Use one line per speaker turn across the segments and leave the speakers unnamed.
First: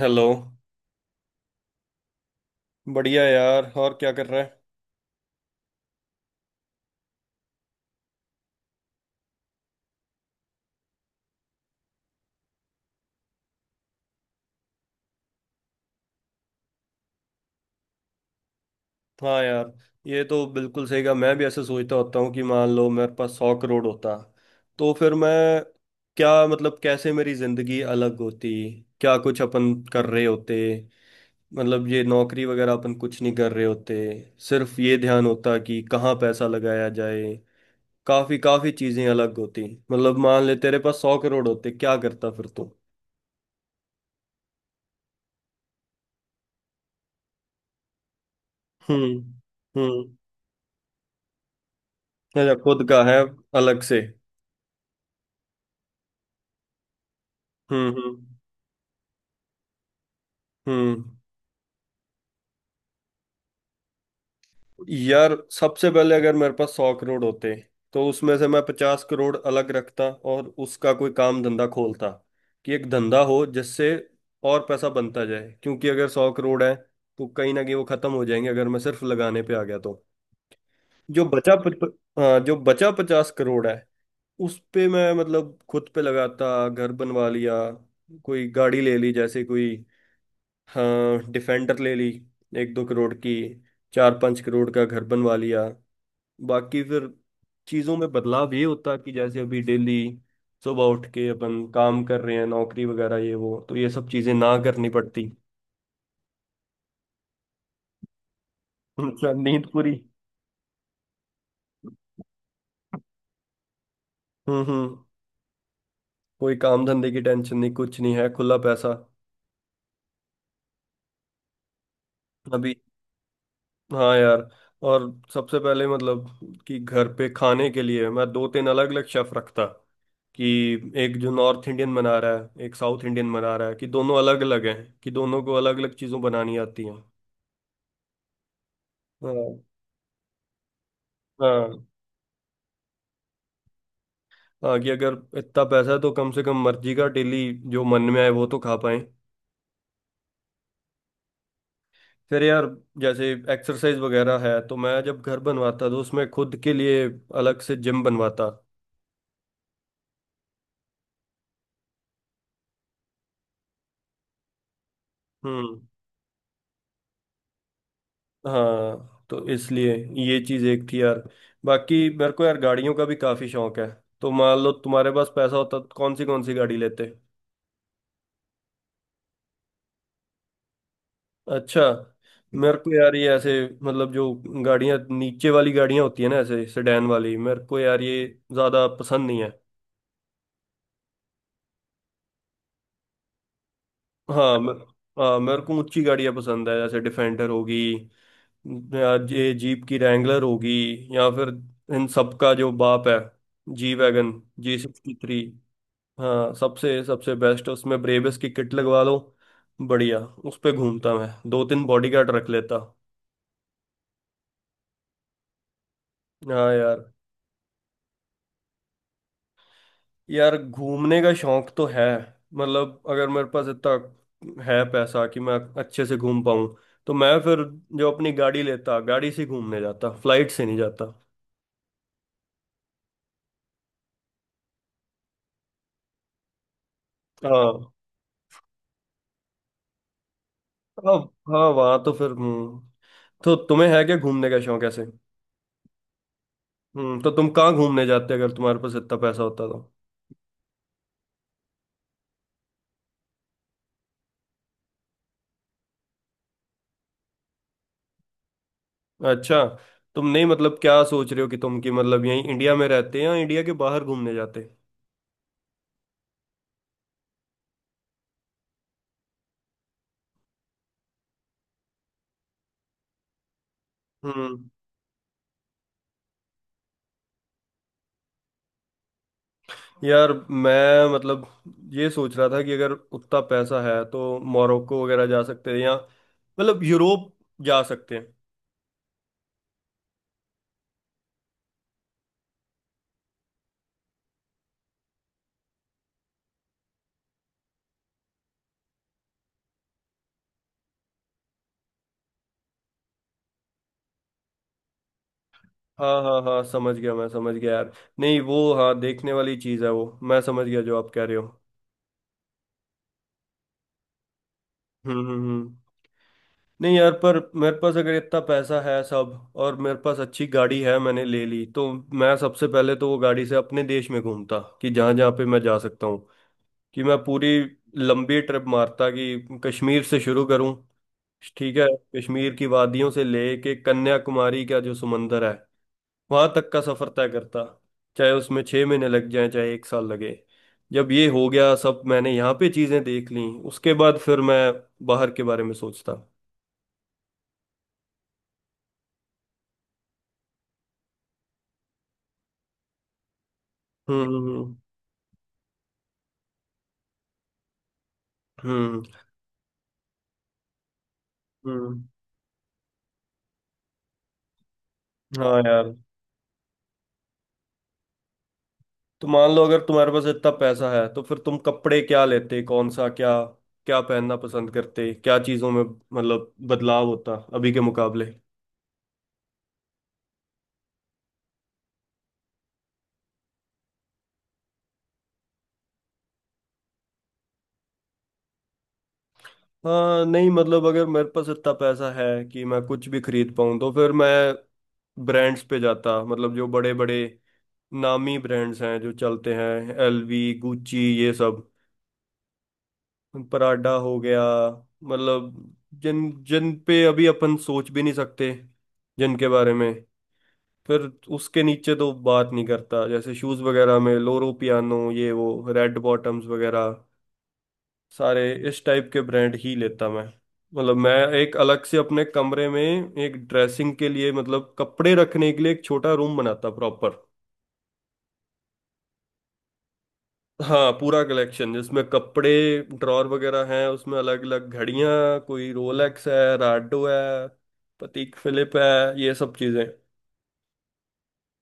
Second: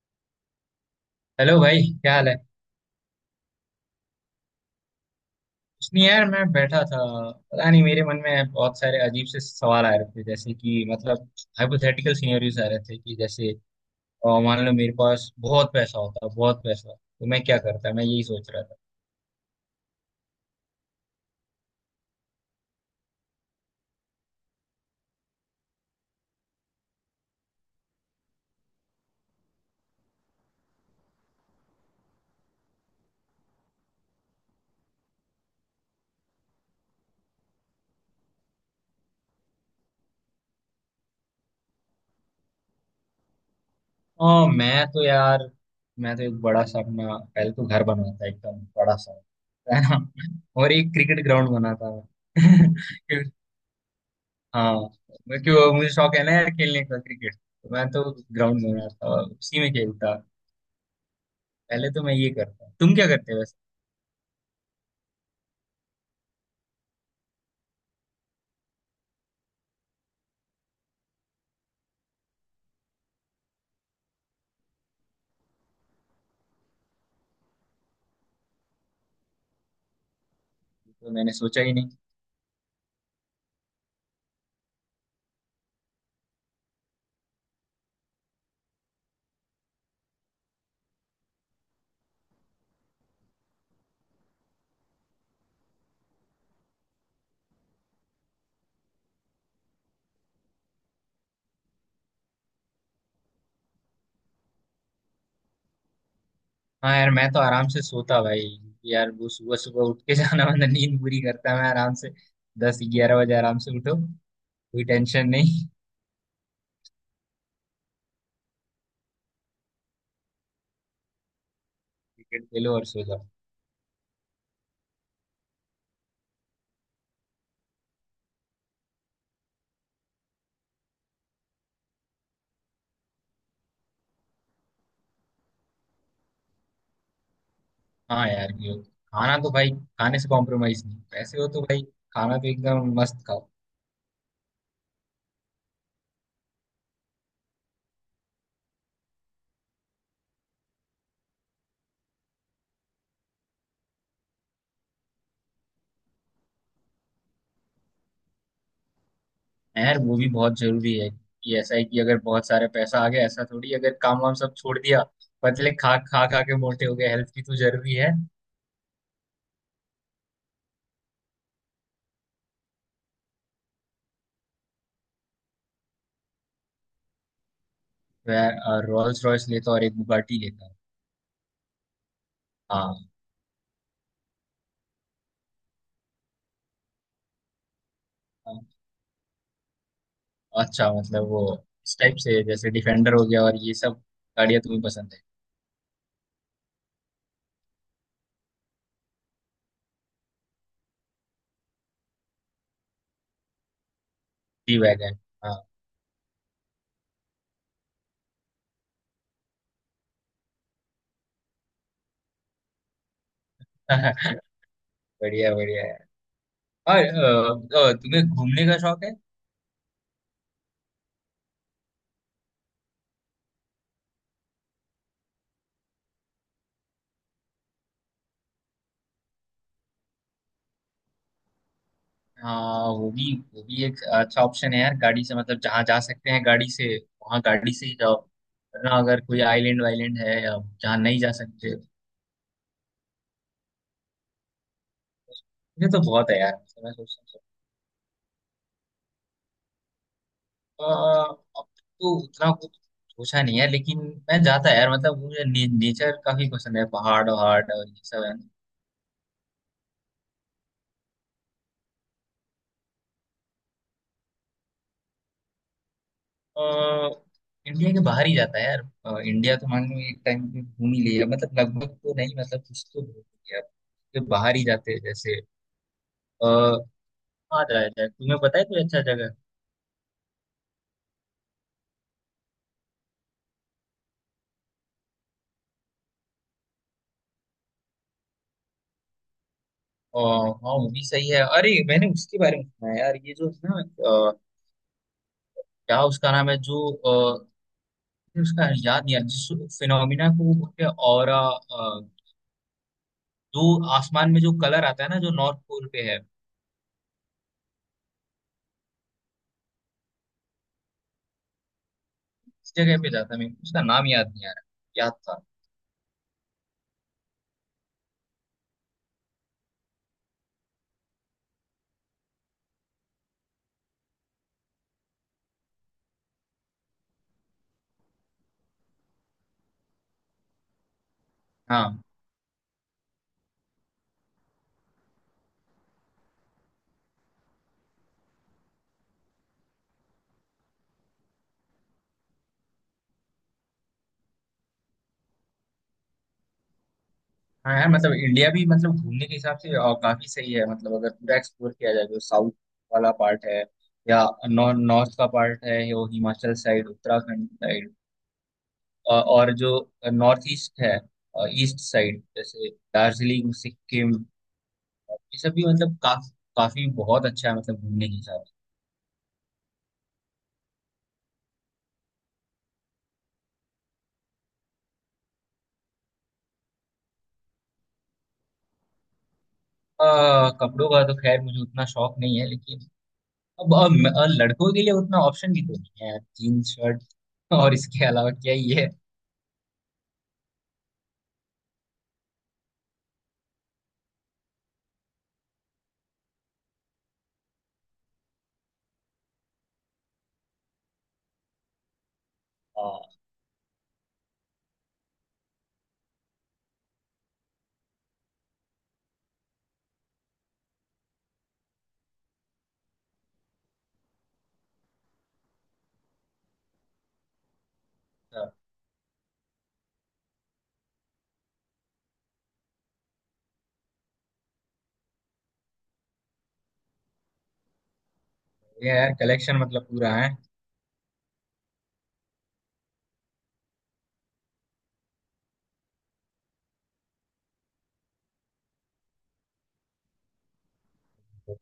Hello.
Hello भाई क्या हाल है।
बढ़िया यार। और क्या कर रहा है?
कुछ नहीं यार मैं बैठा था। पता नहीं मेरे मन में बहुत सारे अजीब से सवाल आ रहे थे जैसे कि मतलब हाइपोथेटिकल सिनेरियोज आ रहे थे कि जैसे मान लो मेरे पास बहुत पैसा होता बहुत पैसा तो मैं क्या करता मैं यही सोच रहा था।
हाँ यार, ये तो बिल्कुल सही कहा। मैं भी ऐसे सोचता होता हूँ कि मान लो मेरे पास 100 करोड़ होता तो फिर मैं क्या, मतलब कैसे मेरी जिंदगी अलग होती, क्या कुछ अपन कर रहे होते। मतलब ये नौकरी वगैरह अपन कुछ नहीं कर रहे होते। सिर्फ ये ध्यान होता कि कहाँ पैसा लगाया जाए। काफी काफी चीजें अलग होती। मतलब मान ले तेरे पास 100 करोड़ होते क्या करता फिर तू?
मैं तो यार मैं तो एक बड़ा सा अपना पहले तो घर बनाता एकदम बड़ा
हम्म
सा। है ना।
हम्म।
और एक क्रिकेट ग्राउंड बनाता मैं
अच्छा, खुद का है?
क्यों-
अलग से?
हाँ, क्यों मुझे शौक है ना यार खेलने का क्रिकेट। तो मैं
हम्म
तो
हम्म
ग्राउंड बनाता उसी में खेलता।
हम्म।
पहले तो मैं ये करता हूँ तुम क्या करते हो वैसे।
यार सबसे पहले अगर मेरे पास 100 करोड़ होते तो उसमें से मैं 50 करोड़ अलग रखता और उसका कोई काम धंधा खोलता कि एक धंधा हो जिससे और पैसा बनता जाए। क्योंकि अगर 100 करोड़ है तो कहीं ना कहीं वो खत्म हो जाएंगे अगर मैं सिर्फ लगाने पे आ गया तो।
तो
जो
मैंने
बचा
सोचा
प,
ही नहीं।
प- हाँ, जो बचा 50 करोड़ है उस पे मैं मतलब खुद पे लगाता, घर बनवा लिया, कोई गाड़ी ले ली, जैसे कोई, हाँ डिफेंडर ले ली, 1-2 करोड़ की, 4-5 करोड़ का घर बनवा लिया। बाकी फिर चीजों में बदलाव ये होता कि जैसे अभी डेली सुबह उठ के अपन काम कर रहे हैं, नौकरी वगैरह ये वो, तो ये सब चीजें ना करनी पड़ती।
हाँ यार मैं तो आराम से सोता भाई। यार वो
अच्छा,
सुबह
नींद
सुबह
पूरी।
उठ के जाना वाना नींद पूरी करता मैं आराम से। 10-11 बजे आराम से उठो। कोई
हम्म।
टेंशन नहीं।
कोई काम धंधे की टेंशन नहीं, कुछ नहीं है, खुला पैसा।
क्रिकेट
अभी।
खेलो और सो जाओ।
हाँ यार। और सबसे पहले मतलब कि घर पे खाने के लिए मैं दो तीन अलग अलग शेफ रखता कि एक जो नॉर्थ इंडियन बना रहा है, एक साउथ इंडियन बना रहा है, कि दोनों अलग अलग हैं, कि दोनों को अलग अलग चीज़ों बनानी आती हैं।
हाँ यार ये खाना तो
हाँ
भाई खाने से कॉम्प्रोमाइज नहीं पैसे हो तो भाई।
हाँ
खाना तो एकदम मस्त खाओ।
हाँ। कि अगर इतना पैसा है तो कम से कम मर्जी का डेली, जो मन में आए वो तो खा पाएं। फिर यार जैसे एक्सरसाइज वगैरह है तो मैं जब घर बनवाता तो उसमें खुद के लिए अलग से जिम बनवाता।
हाँ यार वो भी बहुत जरूरी है। कि ऐसा है कि अगर बहुत सारे पैसा आ गया ऐसा थोड़ी अगर काम वाम सब छोड़ दिया पतले
हम्म।
खा खा खा के मोटे हो गए हेल्थ भी तो जरूरी है।
हाँ तो इसलिए ये चीज़ एक थी यार। बाकी मेरे को यार गाड़ियों का भी काफ़ी शौक है। तो मान लो तुम्हारे पास पैसा होता तो कौन सी गाड़ी लेते?
मैं रोल्स रॉयस लेता और एक बुगाटी लेता।
अच्छा। मेरे को
हाँ।
यार ये ऐसे, मतलब जो गाड़ियां नीचे वाली गाड़ियां होती है ना, ऐसे सेडान वाली, मेरे को यार ये
हाँ,
ज्यादा पसंद नहीं है।
अच्छा मतलब वो इस टाइप से जैसे डिफेंडर हो गया और ये सब
हाँ
गाड़ियाँ
मैं,
तुम्हें पसंद है।
हाँ मेरे को ऊंची गाड़ियां पसंद है। जैसे डिफेंडर होगी या ये जीप की रैंगलर होगी, या फिर इन सब का जो बाप है, G wagon, G
T
sixty
wagon.
Three
हाँ
हाँ सबसे सबसे बेस्ट। उसमें ब्रेबस की किट लगवा लो, बढ़िया। उस पे घूमता, मैं दो तीन बॉडीगार्ड रख लेता।
बढ़िया बढ़िया है।
हाँ
और
यार।
तुम्हें घूमने का शौक है।
यार घूमने का शौक तो है, मतलब अगर मेरे पास इतना है पैसा कि मैं अच्छे से घूम पाऊं तो मैं फिर जो अपनी गाड़ी लेता, गाड़ी से घूमने जाता, फ्लाइट से नहीं जाता।
हाँ वो भी एक अच्छा ऑप्शन है यार गाड़ी से मतलब जहाँ जा सकते हैं गाड़ी से वहाँ गाड़ी से
हाँ
ही जाओ। वरना अगर कोई आइलैंड वाइलैंड है या जहाँ
हाँ
नहीं जा
हाँ।
सकते।
वहां तो फिर हम्म। तो तुम्हें है क्या घूमने का शौक ऐसे?
मुझे तो बहुत है यार। मैं
हम्म। तो
सोचता हूँ।
तुम कहाँ घूमने जाते अगर तुम्हारे पास इतना पैसा होता तो?
अब तो उतना कुछ सोचा नहीं है लेकिन मैं जाता है यार मतलब मुझे नेचर काफी पसंद है पहाड़ वहाड़ और ये सब है ना।
अच्छा। तुम नहीं मतलब क्या सोच रहे हो कि तुम, कि मतलब यहीं इंडिया में रहते हैं या इंडिया के बाहर घूमने जाते?
अ, इंडिया के बाहर ही जाता है यार इंडिया तो मान लो एक टाइम पे घूम ही लिया मतलब लगभग तो नहीं मतलब कुछ तो घूम लिया तो बाहर ही
हम्म।
जाते हैं जैसे। आ, आ जाए जाए तुम्हें पता है कोई अच्छा जगह।
यार मैं मतलब ये सोच रहा था कि अगर उतना पैसा है तो मोरक्को वगैरह जा सकते हैं या मतलब यूरोप जा सकते हैं।
हाँ वो भी सही है अरे मैंने उसके बारे में सुना है यार ये जो है ना अ, क्या उसका नाम है जो उसका याद नहीं आ रहा, जिस फिनोमिना को वो बोलते हैं ऑरा जो आसमान में जो कलर आता है ना जो नॉर्थ पोल पे है।
हाँ हाँ हाँ, समझ गया, मैं समझ गया यार। नहीं, वो हाँ देखने वाली चीज़ है वो, मैं समझ गया जो आप कह रहे हो।
इस जगह पे जाता है मेरे को उसका नाम याद नहीं आ रहा। याद
हम्म
था।
हम्म हम्म। नहीं यार, पर मेरे पास अगर इतना पैसा है सब और मेरे पास अच्छी गाड़ी है मैंने ले ली तो मैं सबसे पहले तो वो गाड़ी से अपने देश में घूमता कि जहाँ जहाँ पे मैं जा सकता, कि मैं पूरी लंबी ट्रिप मारता, कि कश्मीर से शुरू करूं, ठीक है,
हाँ।
कश्मीर की वादियों से लेके कन्याकुमारी का जो समंदर है वहां तक का सफर तय करता। चाहे उसमें 6 महीने लग जाए चाहे एक साल लगे। जब ये हो गया सब, मैंने यहाँ पे चीजें देख ली, उसके बाद फिर मैं बाहर के बारे में सोचता।
हाँ यार मतलब इंडिया भी मतलब घूमने के हिसाब से काफी सही है मतलब अगर पूरा एक्सप्लोर किया जाए जो साउथ वाला पार्ट है या
हम्म हम्म
नॉर्थ का पार्ट है यो हिमाचल साइड उत्तराखंड साइड।
हम्म
और जो नॉर्थ ईस्ट है ईस्ट
हम्म।
साइड जैसे दार्जिलिंग सिक्किम। ये सब
हाँ
भी
यार।
मतलब काफी काफी बहुत अच्छा है मतलब घूमने के हिसाब से।
तो मान लो अगर तुम्हारे पास इतना पैसा है तो फिर तुम कपड़े क्या लेते, कौन सा क्या क्या पहनना पसंद करते, क्या चीजों में मतलब बदलाव होता अभी के मुकाबले?
अ, कपड़ों का तो खैर मुझे उतना शौक नहीं है लेकिन और लड़कों के लिए उतना ऑप्शन भी तो नहीं है यार जीन्स शर्ट और इसके अलावा क्या ही है।
हाँ नहीं मतलब अगर मेरे पास इतना पैसा है कि मैं कुछ भी खरीद पाऊँ तो फिर मैं ब्रांड्स पे जाता, मतलब जो बड़े बड़े नामी ब्रांड्स हैं जो चलते हैं, एलवी, गुच्ची, ये सब,
हाँ
पराडा हो गया, मतलब जिन जिन पे अभी अपन सोच भी नहीं सकते जिनके बारे में। फिर उसके नीचे तो बात नहीं करता जैसे शूज वगैरह में लोरो पियानो, ये वो, रेड बॉटम्स वगैरह, सारे
तो
इस टाइप के ब्रांड ही लेता मैं। मतलब मैं एक अलग से अपने कमरे में एक ड्रेसिंग के लिए, मतलब कपड़े रखने के लिए एक छोटा रूम बनाता प्रॉपर।
ये यार कलेक्शन मतलब पूरा है।
हाँ पूरा कलेक्शन जिसमें कपड़े ड्रॉर वगैरह हैं, उसमें अलग अलग घड़ियां, कोई रोलेक्स है, राडो है, पतीक फिलिप है, ये सब चीजें।
तो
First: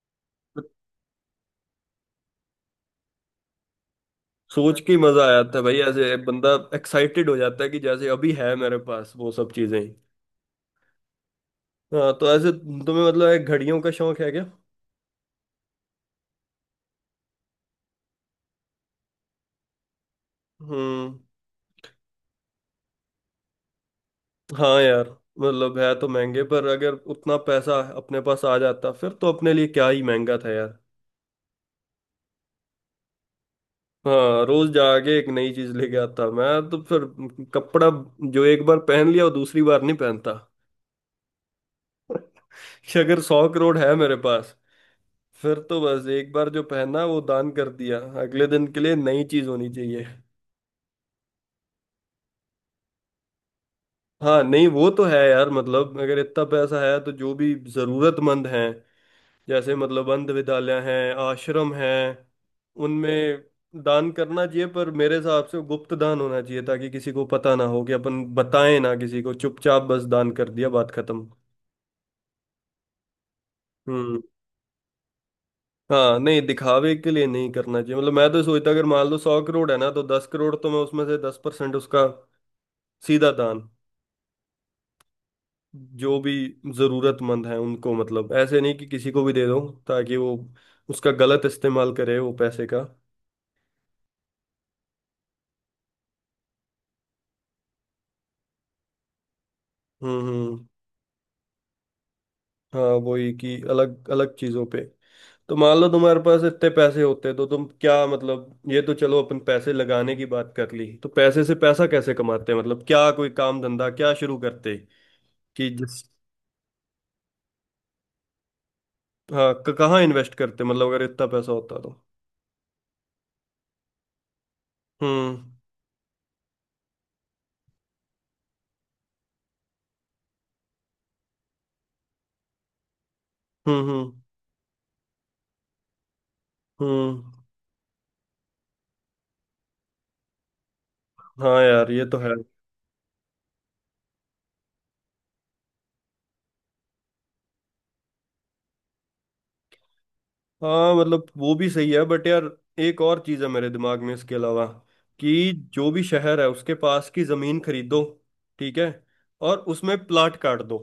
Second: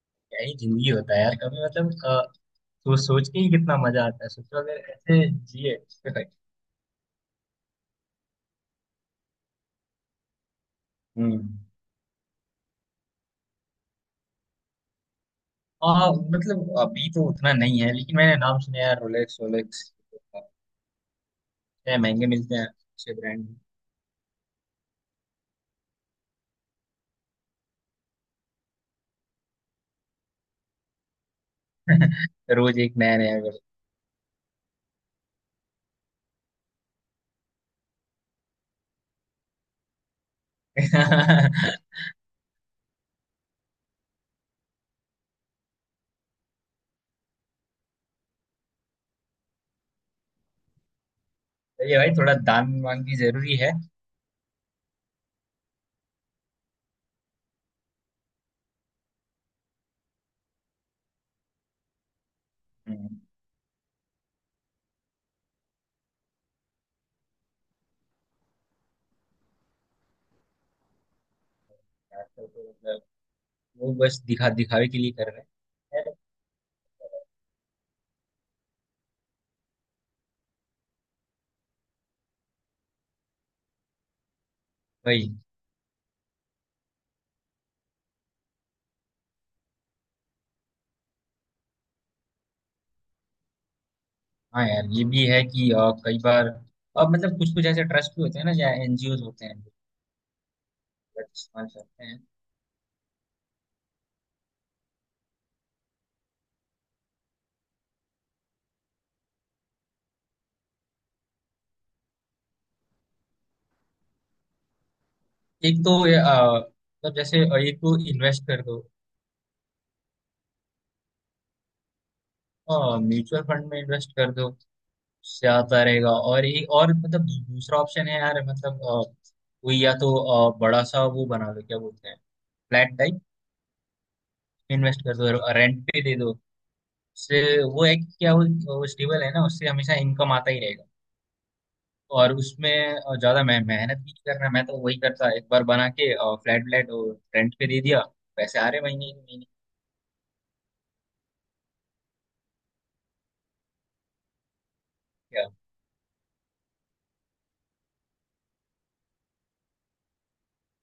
क्या ही जिंदगी होता है यार कभी मतलब सोच सोच के ही कितना मजा आता है सोचो अगर
सोच के ही मजा आ
ऐसे
जाता है
जिए।
भाई, ऐसे बंदा एक्साइटेड हो जाता है कि जैसे अभी है मेरे पास वो सब चीजें।
हम्म।
हाँ तो ऐसे तुम्हें मतलब एक घड़ियों का शौक है क्या?
हाँ मतलब अभी तो उतना नहीं है लेकिन मैंने नाम सुना है यार रोलेक्स रोलेक्स
हम्म।
इतने महंगे मिलते हैं अच्छे ब्रांड।
हाँ यार, मतलब है तो महंगे, पर अगर उतना पैसा अपने पास आ जाता फिर तो अपने लिए क्या ही महंगा था यार।
रोज एक नया नया करके।
हाँ रोज जाके एक नई चीज लेके आता मैं तो। फिर कपड़ा जो एक बार पहन लिया वो दूसरी बार नहीं पहनता। कि अगर 100 करोड़ है मेरे पास फिर तो बस एक बार जो पहना वो दान कर दिया, अगले दिन के लिए नई चीज होनी चाहिए।
तो ये भाई थोड़ा दान मांग भी जरूरी है।
हाँ नहीं वो तो है यार, मतलब अगर इतना पैसा है तो जो भी जरूरतमंद हैं जैसे मतलब अंध विद्यालय हैं, आश्रम हैं,
हम्म,
उनमें दान करना चाहिए। पर मेरे हिसाब से गुप्त दान होना चाहिए ताकि किसी को पता ना हो, कि अपन बताएं ना किसी को, चुपचाप बस दान कर दिया, बात खत्म।
वो
हम्म।
बस दिखा दिखावे के लिए कर रहे हैं यार।
हाँ नहीं दिखावे के लिए नहीं करना चाहिए। मतलब मैं तो सोचता अगर मान लो 100 करोड़ है ना तो 10 करोड़ तो मैं उसमें से, 10% उसका सीधा दान,
भाई।
जो भी जरूरतमंद है उनको, मतलब ऐसे नहीं कि किसी को भी दे दो ताकि वो उसका गलत इस्तेमाल करे वो पैसे का।
हाँ यार ये भी है कि कई बार अब मतलब कुछ कुछ ऐसे ट्रस्ट भी होते हैं ना या एनजीओज होते हैं जो
हम्म।
गलत इस्तेमाल करते हैं।
हाँ वही कि अलग अलग चीजों पे। तो मान लो तुम्हारे पास इतने पैसे होते तो तुम क्या मतलब, ये तो चलो अपन पैसे लगाने की बात कर ली, तो पैसे से पैसा कैसे कमाते हैं, मतलब क्या कोई काम धंधा क्या शुरू करते कि
एक तो
जिस?
ये, मतलब जैसे एक तो इन्वेस्ट कर दो
हाँ, क- कहाँ इन्वेस्ट करते मतलब अगर इतना पैसा होता तो?
म्यूचुअल फंड में इन्वेस्ट कर दो
हम्म
उससे आता रहेगा और एक और मतलब दूसरा ऑप्शन है यार मतलब कोई या तो बड़ा सा वो बना लो क्या बोलते हैं फ्लैट टाइप
हम्म हम्म
इन्वेस्ट कर दो रेंट पे दे दो
हम्म।
उससे वो है कि क्या वो स्टेबल है ना उससे हमेशा इनकम आता ही रहेगा।
हाँ यार ये तो है।
और उसमें ज्यादा मैं मेहनत भी नहीं करना मैं तो वही करता एक बार बना के फ्लैट व्लैट और रेंट पे दे दिया पैसे आ रहे महीने के महीने।
हाँ मतलब वो भी सही है, बट यार एक और चीज़ है मेरे दिमाग में इसके अलावा
क्या।
कि जो भी शहर है उसके पास की ज़मीन खरीदो, ठीक है, और उसमें प्लाट काट दो।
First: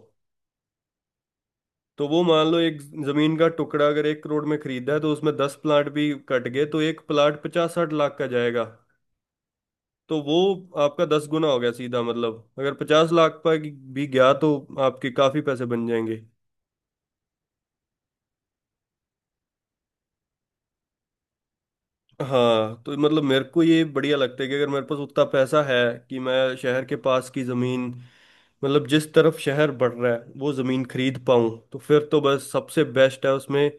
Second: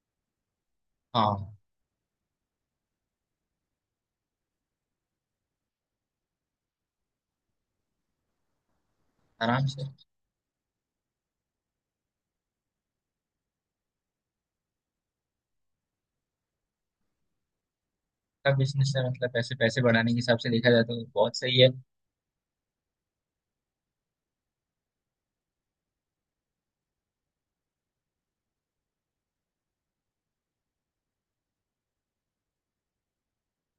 हाँ।
तो वो मान लो एक ज़मीन का टुकड़ा अगर 1 करोड़ में खरीदा है तो उसमें 10 प्लाट भी कट गए तो एक प्लाट 50-60 लाख का जाएगा।
आराम से।
तो वो आपका 10 गुना हो गया सीधा, मतलब अगर 50 लाख पर भी गया तो आपके काफ़ी पैसे बन जाएंगे।
का बिजनेस है मतलब पैसे पैसे बढ़ाने के हिसाब से देखा जाए तो बहुत सही है।
हाँ तो मतलब मेरे को ये बढ़िया लगता है कि अगर मेरे पास उतना पैसा है कि मैं शहर के पास की ज़मीन, मतलब जिस तरफ शहर बढ़ रहा है वो ज़मीन खरीद पाऊँ, तो फिर तो बस सबसे बेस्ट है उसमें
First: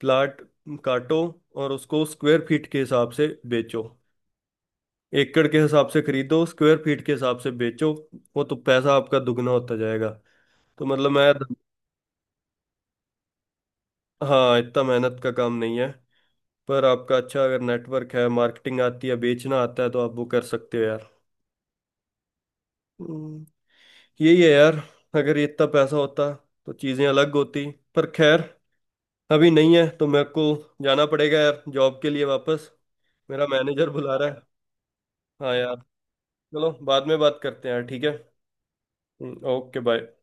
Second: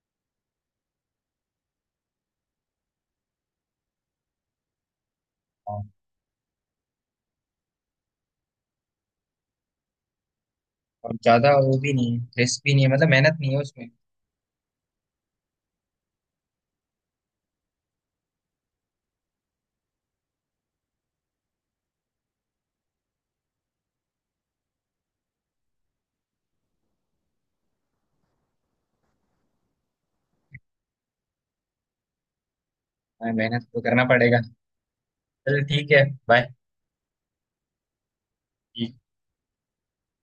प्लाट काटो और उसको स्क्वायर फीट के हिसाब से बेचो। एकड़ के
हाँ,
हिसाब से खरीदो स्क्वायर फीट के हिसाब से बेचो, वो तो पैसा आपका दुगना होता जाएगा। तो मतलब
और
मैं तो,
ज्यादा वो भी नहीं है रिस्क भी नहीं है मतलब मेहनत नहीं है उसमें।
हाँ इतना मेहनत का काम नहीं है पर आपका अच्छा अगर नेटवर्क है, मार्केटिंग आती है, बेचना आता है, तो आप वो कर सकते हो यार। यही है यार, अगर ये इतना पैसा होता तो चीजें अलग होती, पर खैर अभी नहीं है तो मेरे को जाना पड़ेगा यार जॉब के लिए वापस।
हाँ,
मेरा
मेहनत तो
मैनेजर
करना
बुला रहा
पड़ेगा।
है। हाँ
चल
यार।
ठीक है। बाय।
चलो बाद में बात करते हैं यार, ठीक है। Okay bye.